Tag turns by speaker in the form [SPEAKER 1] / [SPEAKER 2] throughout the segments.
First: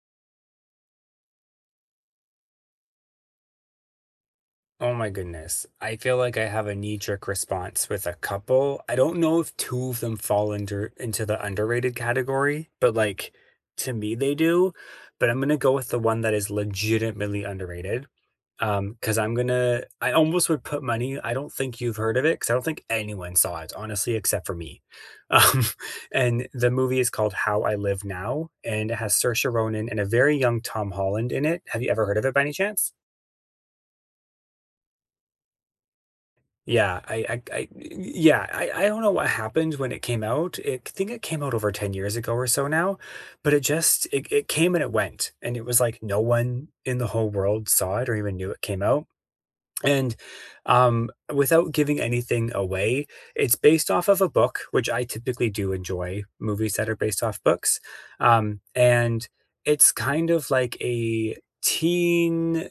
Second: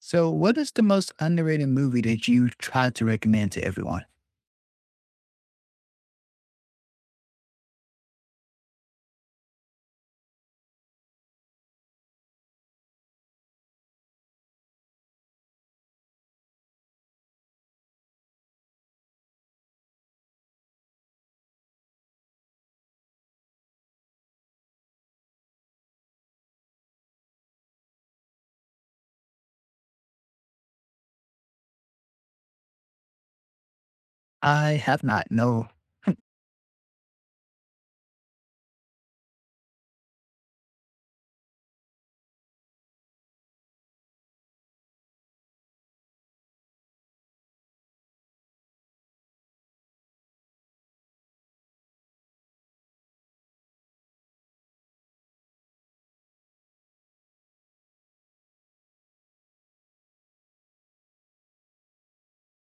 [SPEAKER 1] So, what is the most underrated movie that you try to recommend to everyone?
[SPEAKER 2] Oh my goodness. I feel like I have a knee-jerk response with a couple. I don't know if two of them fall under into the underrated category, but like to me they do. But I'm gonna go with the one that is legitimately underrated. Because I almost would put money. I don't think you've heard of it because I don't think anyone saw it, honestly, except for me. Um, and the movie is called How I Live Now, and it has Saoirse Ronan and a very young Tom Holland in it. Have you ever heard of it by any chance?
[SPEAKER 1] I have not. No.
[SPEAKER 2] Yeah, I yeah, I don't know what happened when it came out. I think it came out over 10 years ago or so now, but it came and it went. And it was like no one in the whole world saw it or even knew it came out. And without giving anything away, it's based off of a book, which I typically do enjoy movies that are based off books. And it's kind of like a teen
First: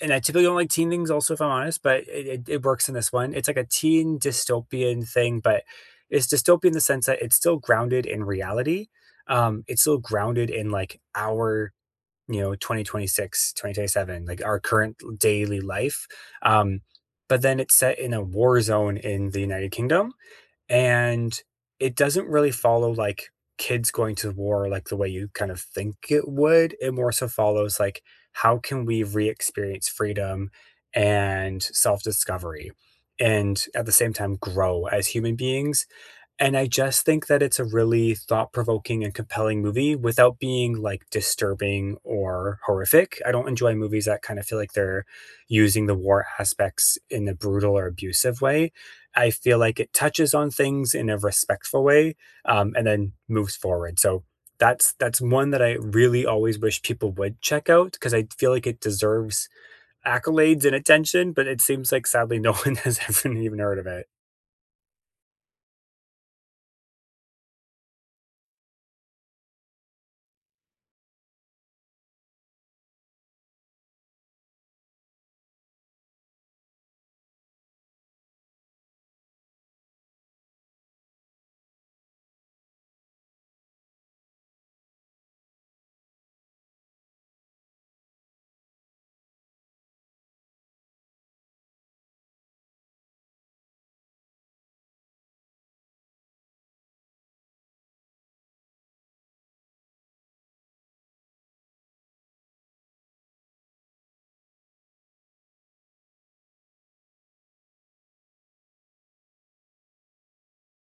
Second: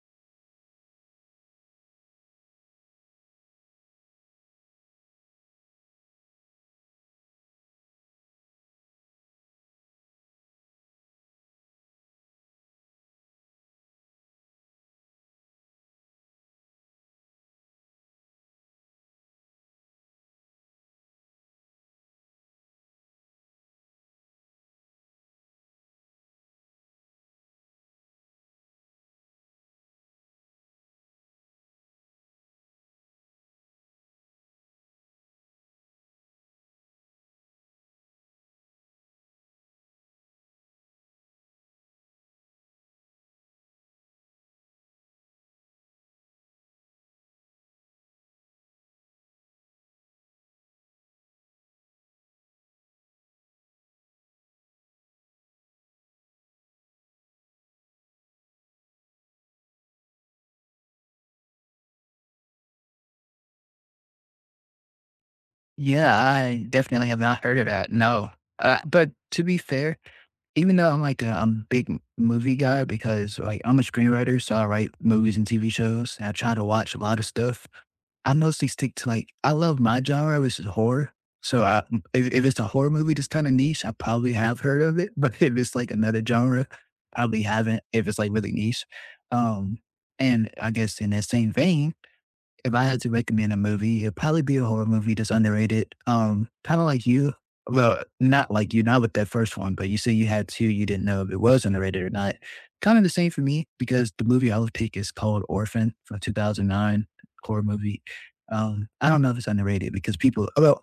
[SPEAKER 2] and I typically don't like teen things, also, if I'm honest, but it works in this one. It's like a teen dystopian thing, but it's dystopian in the sense that it's still grounded in reality. It's still grounded in like our, 2026, 2027, like our current daily life. Um, but then it's set in a war zone in the United Kingdom. And it doesn't really follow like kids going to war like the way you kind of think it would. It more so follows like how can we re-experience freedom and self-discovery and at the same time grow as human beings, and I just think that it's a really thought-provoking and compelling movie without being, like, disturbing or horrific. I don't enjoy movies that kind of feel like they're using the war aspects in a brutal or abusive way. I feel like it touches on things in a respectful way, and then moves forward. So that's one that I really always wish people would check out because I feel like it deserves accolades and attention, but it seems like sadly no one has ever even heard of it.
[SPEAKER 1] Yeah, I definitely have not heard of that. No. But to be fair, even though I'm like a big movie guy because like I'm a screenwriter, so I write movies and TV shows, and I try to watch a lot of stuff. I mostly stick to like I love my genre, which is horror. So I, if it's a horror movie that's kind of niche, I probably have heard of it. But if it's like another genre, probably haven't. If it's like really niche, um, and I guess in that same vein, if I had to recommend a movie, it'd probably be a horror movie that's underrated. Kind of like you. Well, not like you, not with that first one, but you said you had two, you didn't know if it was underrated or not. Kind of the same for me because the movie I would pick is called Orphan from 2009, horror movie. I don't know if it's underrated because people, well,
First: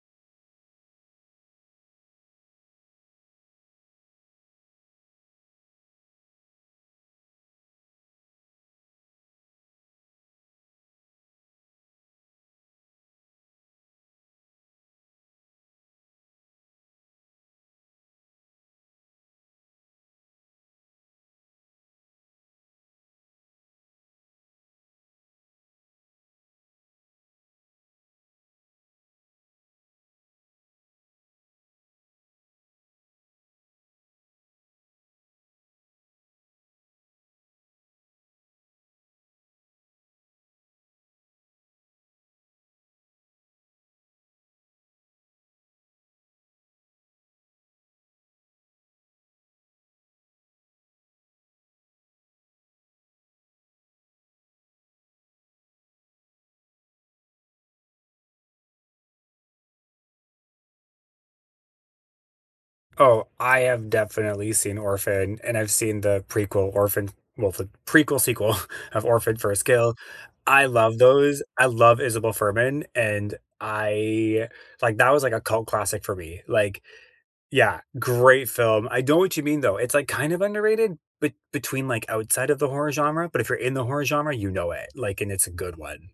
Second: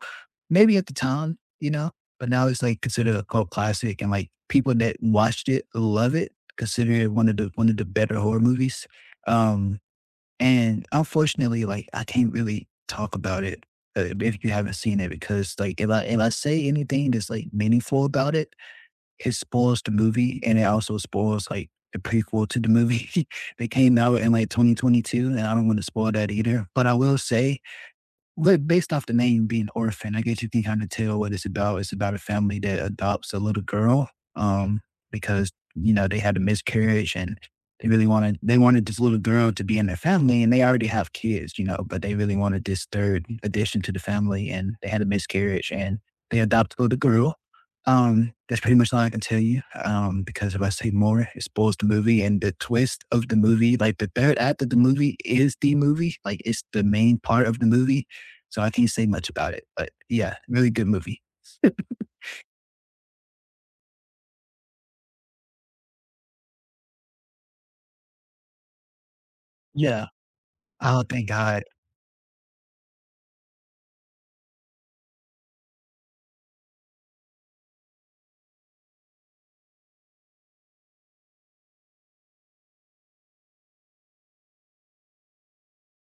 [SPEAKER 1] maybe at the time, you know, but now it's like considered a cult classic and like people that watched it love it, consider it one of the better horror movies. Um, and unfortunately, like, I can't really talk about it, if you haven't seen it because, like, if I say anything that's, like, meaningful about it, it spoils the movie, and it also spoils, like, the prequel to the movie that came out in, like, 2022, and I don't wanna spoil that either. But I will say based off the name being orphan, I guess you can kind of tell what it's about. It's about a family that adopts a little girl, um, because you know they had a miscarriage and they wanted this little girl to be in their family, and they already have kids, you know, but they really wanted this third addition to the family, and they had a miscarriage and they adopt a little girl. That's pretty much all I can tell you. Because if I say more, it spoils the movie and the twist of the movie. Like the third act of the movie is the movie, like it's the main part of the movie, so I can't say much about it, but yeah, really good movie.
[SPEAKER 2] Oh, I have definitely seen Orphan, and I've seen the prequel Orphan, well, the prequel sequel of Orphan First Kill.
[SPEAKER 1] Yeah.
[SPEAKER 2] I love
[SPEAKER 1] Oh, thank
[SPEAKER 2] those.
[SPEAKER 1] God.
[SPEAKER 2] I love Isabel Furman, and I like that was like a cult classic for me. Like, yeah, great film. I know what you mean though. It's like kind of underrated, but between like outside of the horror genre. But if you're in the horror genre, you know it. Like, and it's a good one.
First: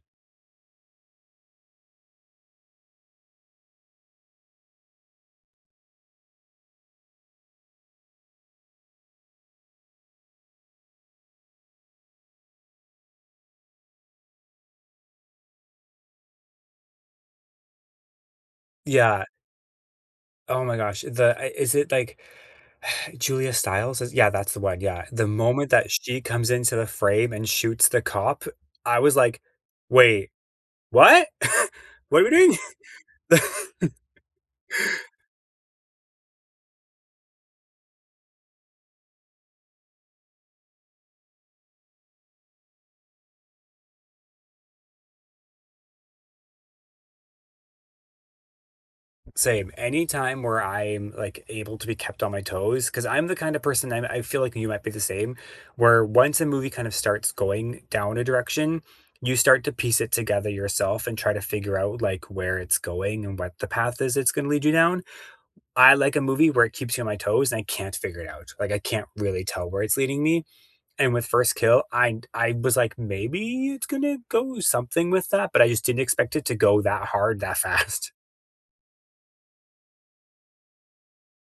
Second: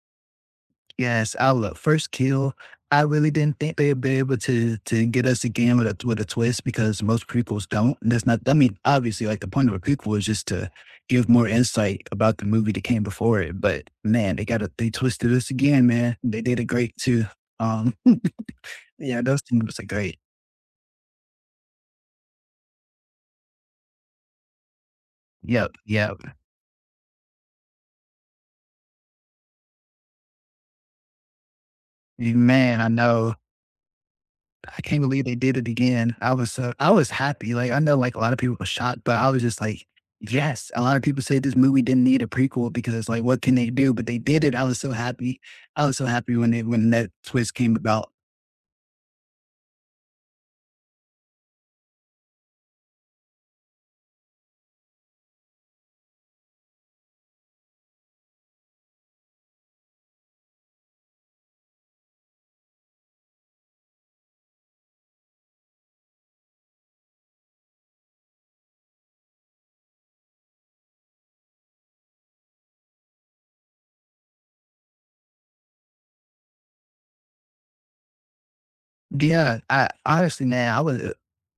[SPEAKER 1] Yes. I love First Kill. I really didn't think they'd be able to get us again with a twist because most prequels don't. And that's not I mean, obviously like the point of a prequel is just to give more insight about the movie that came before it. But man, they got a they twisted us again, man. They did it great too. Um yeah,
[SPEAKER 2] Yeah.
[SPEAKER 1] those things are great.
[SPEAKER 2] Oh my gosh. The I- is it like Julia Stiles is yeah, that's the one, yeah. The moment
[SPEAKER 1] Yep,
[SPEAKER 2] that
[SPEAKER 1] yep.
[SPEAKER 2] she comes into the frame and shoots the cop, I was like, "Wait, what? What are we doing?"
[SPEAKER 1] Man, I know. I can't believe they did it again. I was so I was happy. Like I know like a lot of people were shocked, but I was just like, yes. A lot of people say this movie didn't need a prequel because it's like, what can they do? But they did it. I was so happy. I was so happy when they when that twist came about.
[SPEAKER 2] Same. Anytime where I'm, like, able to be kept on my toes, because 'cause I'm the kind of person I feel like you might be the same, where once a movie kind of starts going down a direction, you start to piece it together yourself and try to figure out, like, where it's going and what the path is it's gonna lead you down. I like a movie where it keeps you on my toes and I can't figure it out. Like I can't really tell where it's leading me. And with First Kill, I was like, maybe it's gonna go something with that, but I just didn't expect it to go that hard that fast.
[SPEAKER 1] Yeah, I honestly, man,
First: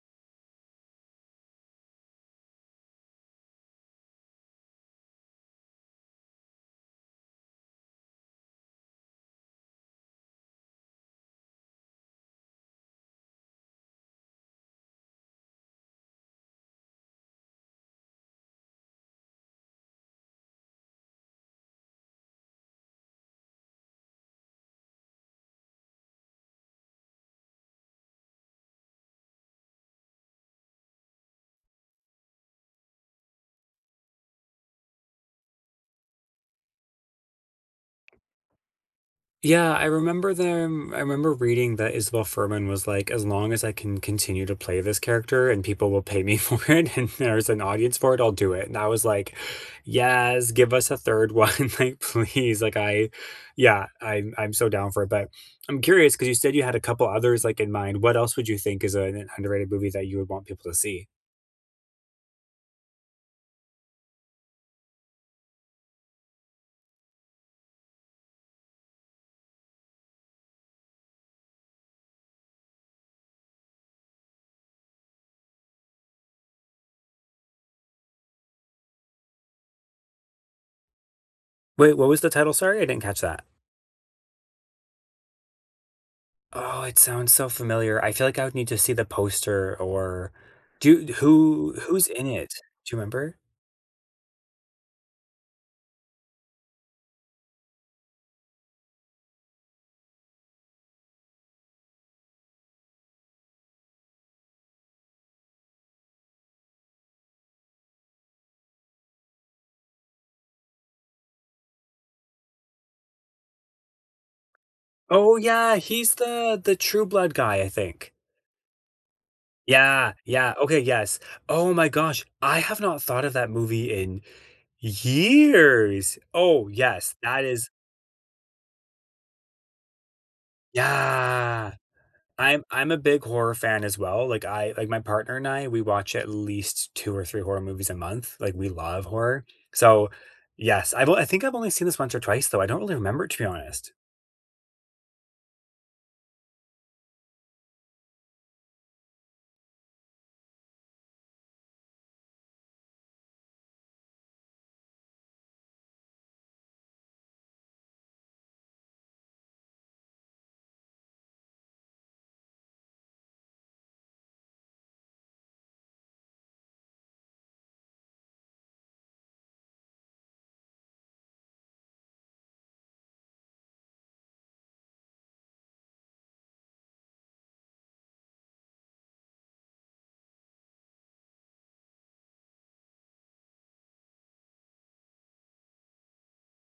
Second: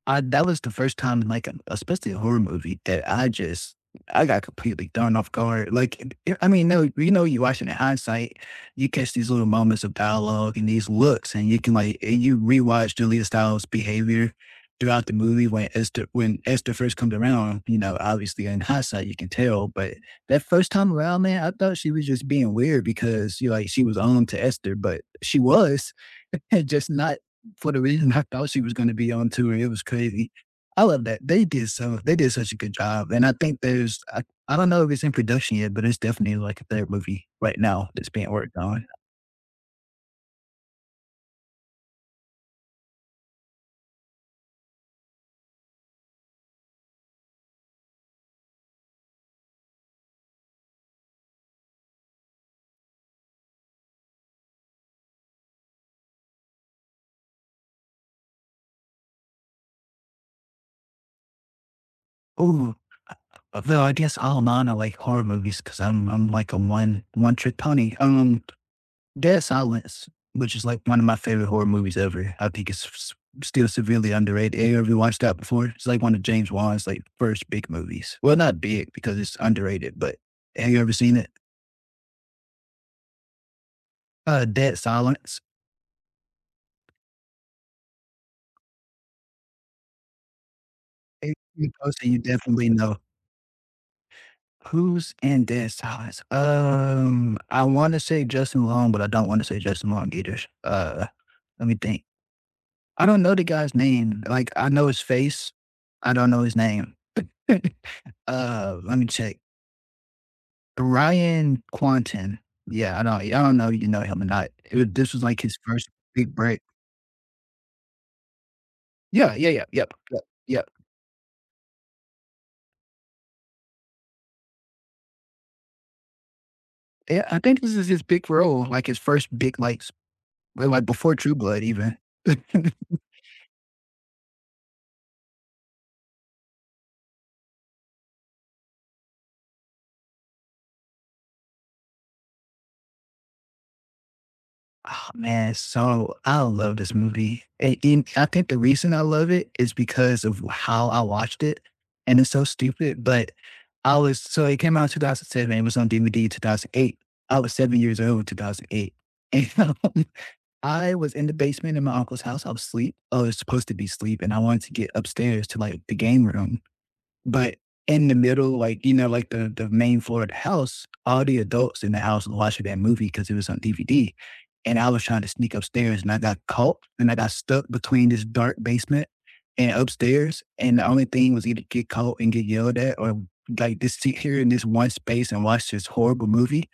[SPEAKER 1] I that was the first time in like, a, especially a horror movie that I just, I got completely thrown off guard. Like, I mean, no, you know, you watching in hindsight, you catch these little moments of dialogue and these looks, and you can like, and you rewatch Julia Stiles' behavior throughout the movie when Esther first comes around. You know, obviously in hindsight, you can tell, but that first time around, man, I thought she was just being weird because you know, like she was on to Esther, but she was and just not for the reason I thought she was going to be on tour. It was crazy. I love that they did so. They did such a good job, and I think there's. I don't know if it's in production yet, but it's definitely like a third movie right now that's being worked on.
[SPEAKER 2] Yeah, I remember them. I remember reading that Isabel Furman was like, as long as I can continue to play this character and people will pay me for it and there's an audience for it, I'll do it. And I was like, yes, give us a third one. Like, please. Like I yeah, I'm so down for it. But I'm curious because you said you had a couple others like in mind. What else would you think is an underrated movie that you would want people to see?
[SPEAKER 1] Ooh, though I guess all mine are like horror movies because I'm like a one trick pony. Dead Silence, which is like one of my favorite horror movies ever. I think still severely underrated. Have you ever watched that before? It's like one of James Wan's like first big movies. Well, not big because it's underrated, but have you ever seen it?
[SPEAKER 2] Wait, what was the title? Sorry, I didn't catch that.
[SPEAKER 1] Dead Silence.
[SPEAKER 2] Oh, it sounds so familiar. I feel like I would need to see the poster or do
[SPEAKER 1] If you post
[SPEAKER 2] who's
[SPEAKER 1] it, you
[SPEAKER 2] in it?
[SPEAKER 1] definitely
[SPEAKER 2] Do
[SPEAKER 1] know
[SPEAKER 2] you remember?
[SPEAKER 1] who's in Dead Silence. I want to say Justin Long, but I don't want to say Justin Long either. Uh, Let me think. I don't know the guy's name. Like I know his face. I don't know his name. Let me check. Ryan Quanten. Yeah, I know I don't know if you know him or not. It was this was
[SPEAKER 2] Oh,
[SPEAKER 1] like his
[SPEAKER 2] yeah,
[SPEAKER 1] first
[SPEAKER 2] he's
[SPEAKER 1] big break.
[SPEAKER 2] the True Blood guy, I think.
[SPEAKER 1] Yeah, yeah, yeah, yep,
[SPEAKER 2] Yeah,
[SPEAKER 1] yep,
[SPEAKER 2] yeah,
[SPEAKER 1] yep.
[SPEAKER 2] okay, yes. Oh my gosh, I have not thought of that movie in years. Oh, yes,
[SPEAKER 1] Yeah, I
[SPEAKER 2] that
[SPEAKER 1] think
[SPEAKER 2] is
[SPEAKER 1] this is his big role, like his first big, like s well, like, before True Blood
[SPEAKER 2] yeah.
[SPEAKER 1] even.
[SPEAKER 2] I'm a big horror fan as well, like, I like, my partner and I, we watch at least 2 or 3 horror movies a month, like, we love horror. So, yes, I think I've only seen this once or twice, though, I don't really remember, it to be honest.
[SPEAKER 1] Oh, man, so I love this movie, and I think the reason I love it is because of how I watched it, and it's so stupid, but I was so it came out in 2007, it was on DVD in 2008. I was 7 years old in 2008, and I was in the basement in my uncle's house. I was asleep. I was supposed to be asleep, and I wanted to get upstairs to like the game room. But in the middle, like, you know, like the main floor of the house, all the adults in the house were watching that movie because it was on DVD. And I was trying to sneak upstairs and I got caught and I got stuck between this dark basement and upstairs. And the only thing was either get caught and get yelled at or like just sit here in this one space and watch this horrible movie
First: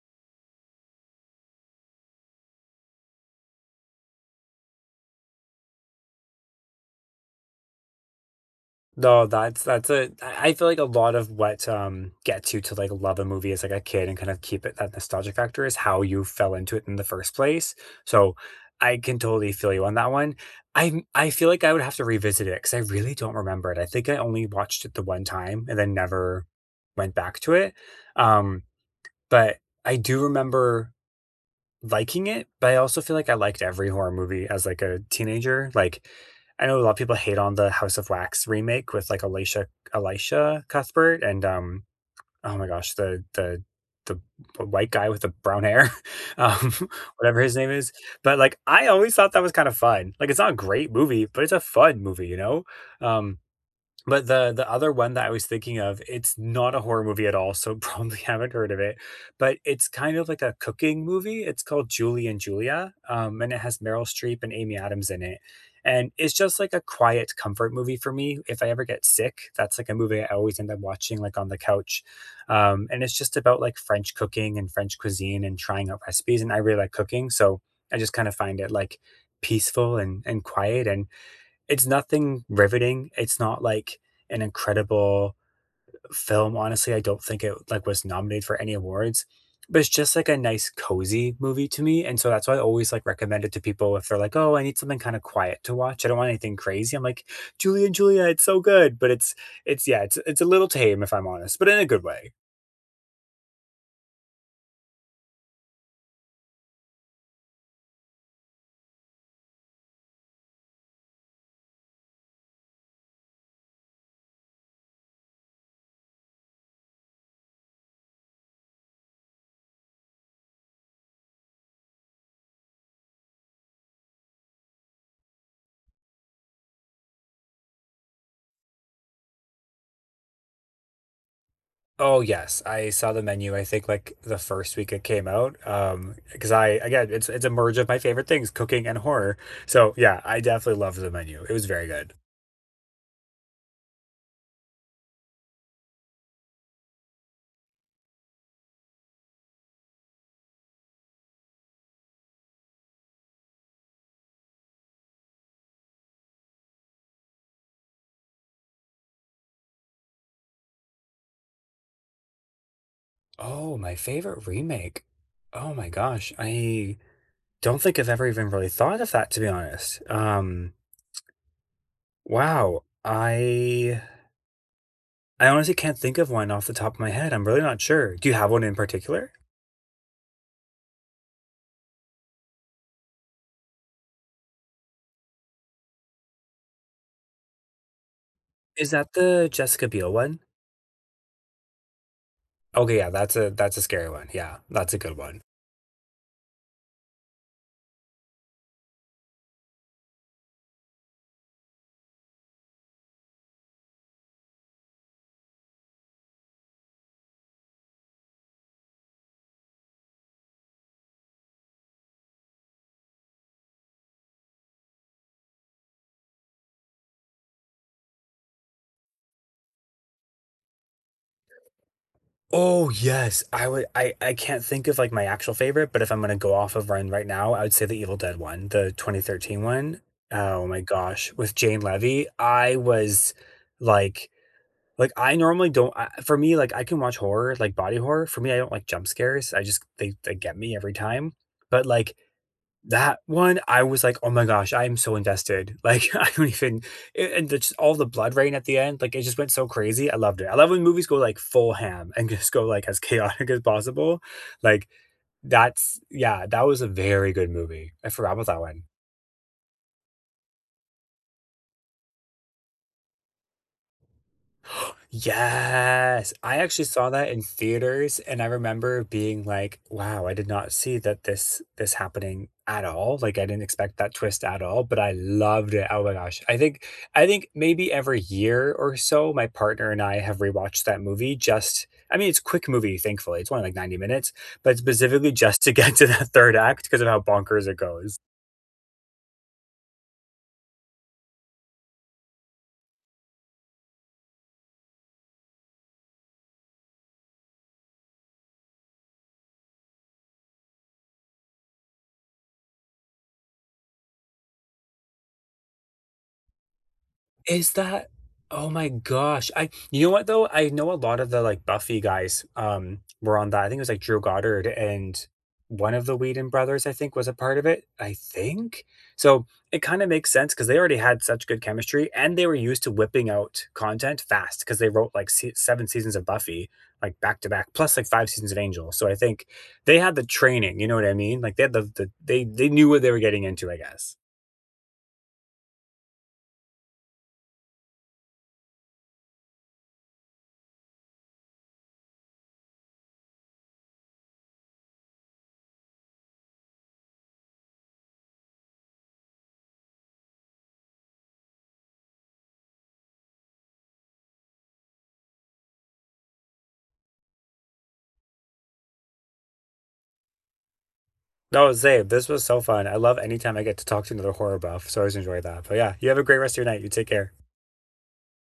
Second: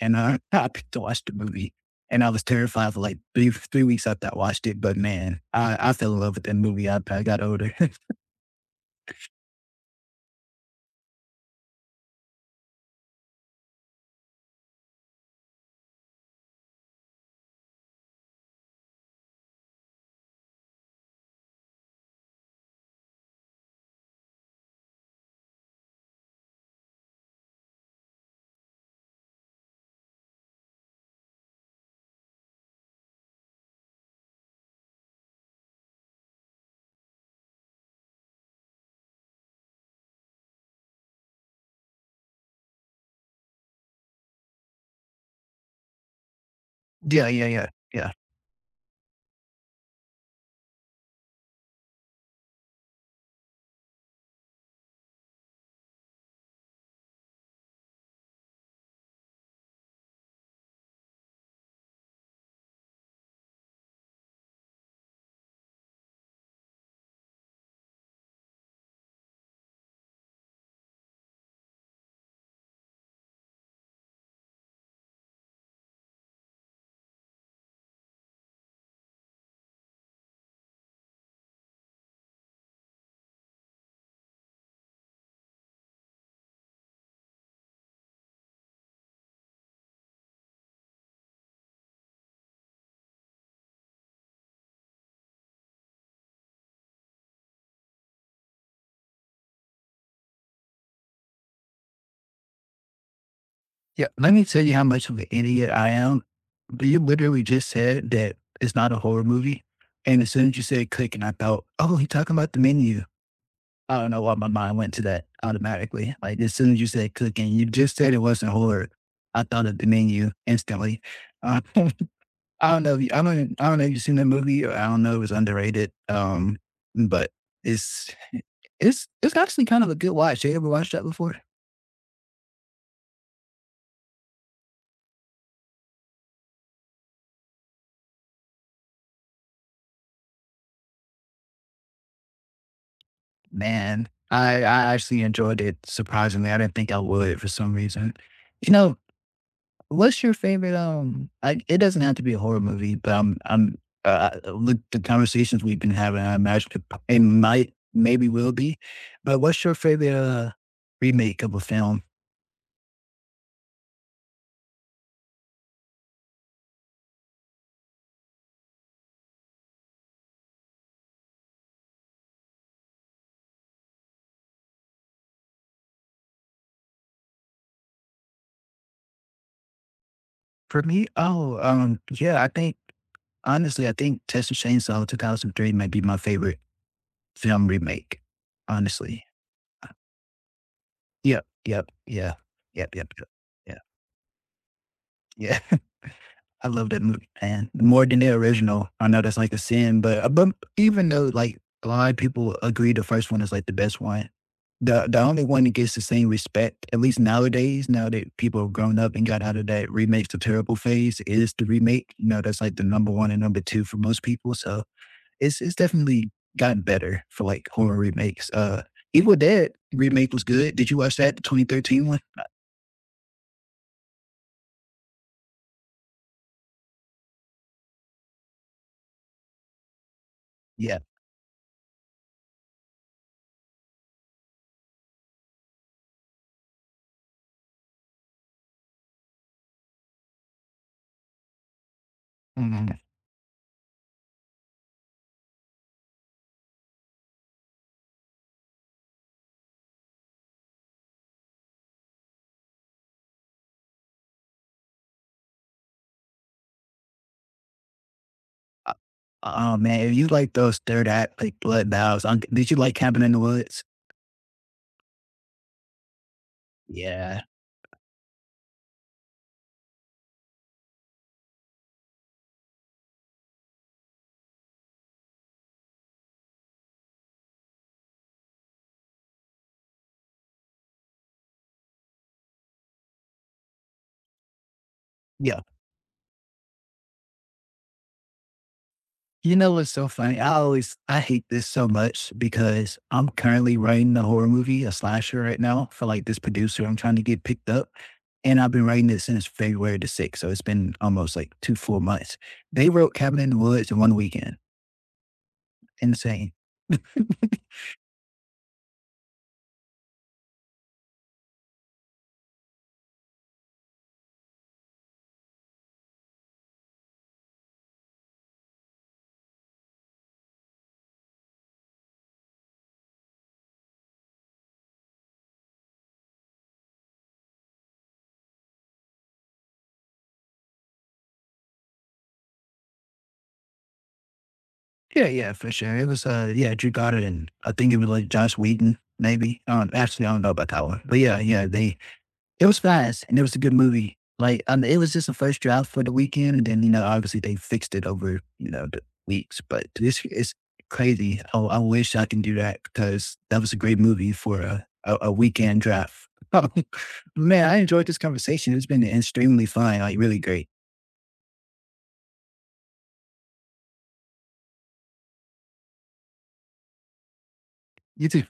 [SPEAKER 1] and I picked to watch the movie. And I was terrified for like three weeks after I watched it. But man, I fell in love with that movie after I got older. yeah,
[SPEAKER 2] No, that's a I feel like a lot of what, gets you to, like, love a movie as, like, a kid and kind of keep it that nostalgic factor is how you fell into it in the first place, so I can totally feel you on that one. I feel like I would have to revisit it because I really don't remember it. I think I only watched it the one time and then never went back to it, um, but I do remember liking it, but I also feel like I liked every horror movie as, like, a teenager, like, I know a lot of people hate on the House of Wax remake with, like, Alicia Cuthbert and, oh my gosh, the white guy with the brown hair, um,
[SPEAKER 1] yeah,
[SPEAKER 2] whatever his
[SPEAKER 1] yeah,
[SPEAKER 2] name is,
[SPEAKER 1] yeah,
[SPEAKER 2] but, like, I always thought that was kinda fun, like, it's not a great movie, but it's a fun movie, you know? Um but the other one that I was thinking of, it's not a horror movie at all, so probably haven't heard of it, but it's kind of like a cooking movie. It's called Julie and Julia, and it has Meryl Streep and Amy Adams in it. And it's just like a quiet comfort movie for me. If I ever get sick, that's like a movie I always end up watching like on the couch. And it's just about like French cooking and French cuisine and trying out recipes. And I really like cooking, so I just kind of find it like peaceful and quiet and it's nothing riveting, it's not, like, an incredible film, honestly, I don't think it, like, was nominated for any awards, but it's just, like, a nice cozy movie to me, and so that's why I always, like, recommend it to people if they're like, "Oh, I need something kinda quiet to watch, I don't want anything crazy," I'm like, "Julie and Julia, it's so good," but it's yeah, it's a little tame, if I'm honest, but in a good way.
[SPEAKER 1] yeah. Let me tell you how much of an idiot I am. But you literally just said that it's not a horror movie. And as soon as you said click, and I thought, oh, he talking about the menu. I don't know why my mind went to that automatically. Like as soon as you said click, and you just said it wasn't horror, I thought of the menu instantly. Uh, I don't know. If you, I don't. I don't know if you've seen that movie. Or I don't know if it's underrated. But it's it's it's actually kind of a good watch. You ever watched that before?
[SPEAKER 2] Oh yes, I saw the menu. I think like the first week it came out. Because I again, it's a merge of my favorite things, cooking and horror. So yeah, I definitely loved the menu. It was very good.
[SPEAKER 1] Man, I actually enjoyed it. Surprisingly, I didn't think I would for some reason. You know, what's your favorite? Like it doesn't have to be a horror movie, but look the conversations we've been having. I imagine it might maybe will be, but what's your favorite remake of a film?
[SPEAKER 2] Oh, my favorite remake. Oh my gosh, I don't think I've ever even really thought of that to be honest. Wow, I honestly can't think of one off the top of my head. I'm really not sure. Do you have one in particular?
[SPEAKER 1] For me, yeah, I think. Honestly, I think Texas Chainsaw 2003 might be my favorite film remake,
[SPEAKER 2] Is that
[SPEAKER 1] honestly.
[SPEAKER 2] the Jessica Biel one?
[SPEAKER 1] Yep, yep, yeah. Yep,
[SPEAKER 2] Okay, yeah,
[SPEAKER 1] yep, yep.
[SPEAKER 2] that's
[SPEAKER 1] Yeah,
[SPEAKER 2] a scary one. Yeah, that's a good one.
[SPEAKER 1] yeah. I love that movie, man, more than the original. I know that's, like, a sin, but even though, like, a lot of people agree the first one is, like, the best one, the only one that gets the same respect, at least nowadays, now that people have grown up and got out of that remakes to terrible phase, is the remake. You know, that's, like, the number 1 and number 2 for most people, so it's definitely gotten better for like horror remakes. Evil Dead remake was good. Did you watch that, the 2013 one?
[SPEAKER 2] Oh yes, I would. I can't think of like my actual favorite, but if I'm gonna go off of one right now, I would say the Evil Dead one, the 2013 one. Oh my
[SPEAKER 1] Yeah.
[SPEAKER 2] gosh, with Jane Levy, I was like, I normally don't. For me, like I can watch horror, like body horror. For me, I don't like jump scares. I just they get me every time. But like
[SPEAKER 1] Mhm.
[SPEAKER 2] that one, I was like, "Oh my gosh, I am so invested." Like, I don't even a and just all the blood rain at the end, like, it just went so crazy, I loved it. I love when movies go, like, full ham and just go, like, as chaotic as possible. Like, that's yeah, that was a very good movie. I forgot about that one.
[SPEAKER 1] Uh, Oh man, if you like those third act like blood vows, did you like Cabin in the Woods?
[SPEAKER 2] Yes, I actually saw that in
[SPEAKER 1] Yeah,
[SPEAKER 2] theaters, and I remember being like, "Wow, I did not see that this happening at all. Like, I didn't expect that twist at all, but I loved it. Oh my gosh. I think maybe every year or so, my partner and I have rewatched that movie just I mean, it's a quick movie, thankfully. It's only like 90 minutes, but specifically
[SPEAKER 1] yeah.
[SPEAKER 2] just to get to that third act because of how bonkers it goes.
[SPEAKER 1] You know what's so funny? I always I hate this so much because I'm currently writing a horror movie, a slasher right now for like this producer I'm trying to get picked up, and I've been writing it since February the sixth, so it's been almost like two full months. They wrote Cabin in the Woods in one weekend. Insane.
[SPEAKER 2] Is that Oh my gosh. I you know what though? I know a lot of the, like, Buffy guys, were on that. I think it was, like, Drew Goddard and one of the Whedon brothers, I think, was a part of it, I think? So, it kinda makes sense because they already had such good chemistry, and they were used to whipping out content fast because they wrote, like, se 7 seasons of Buffy, like, back to back, plus, like, 5 seasons of Angel. So I think they had the training, you know what I mean? Like, they had they knew what they were getting into, I guess.
[SPEAKER 1] Yeah, yeah, for sure. It was yeah, Drew Goddard and I think it was like Josh Whedon, maybe. Actually I don't know about that one. But yeah, yeah, they it was fast and it was a good movie. Like it was just a first draft for the weekend and then, you know, obviously they fixed it over, you know, the weeks. But this is crazy. I wish I can do that because that was a great movie for a weekend draft. Oh, man, I enjoyed this conversation. It's been extremely fun, like really great.
[SPEAKER 2] No, Zabe, this was so fun. I love anytime I get to talk to another horror buff, so I always enjoy that. But yeah, you have a great rest of your night. You take care.
[SPEAKER 1] You too.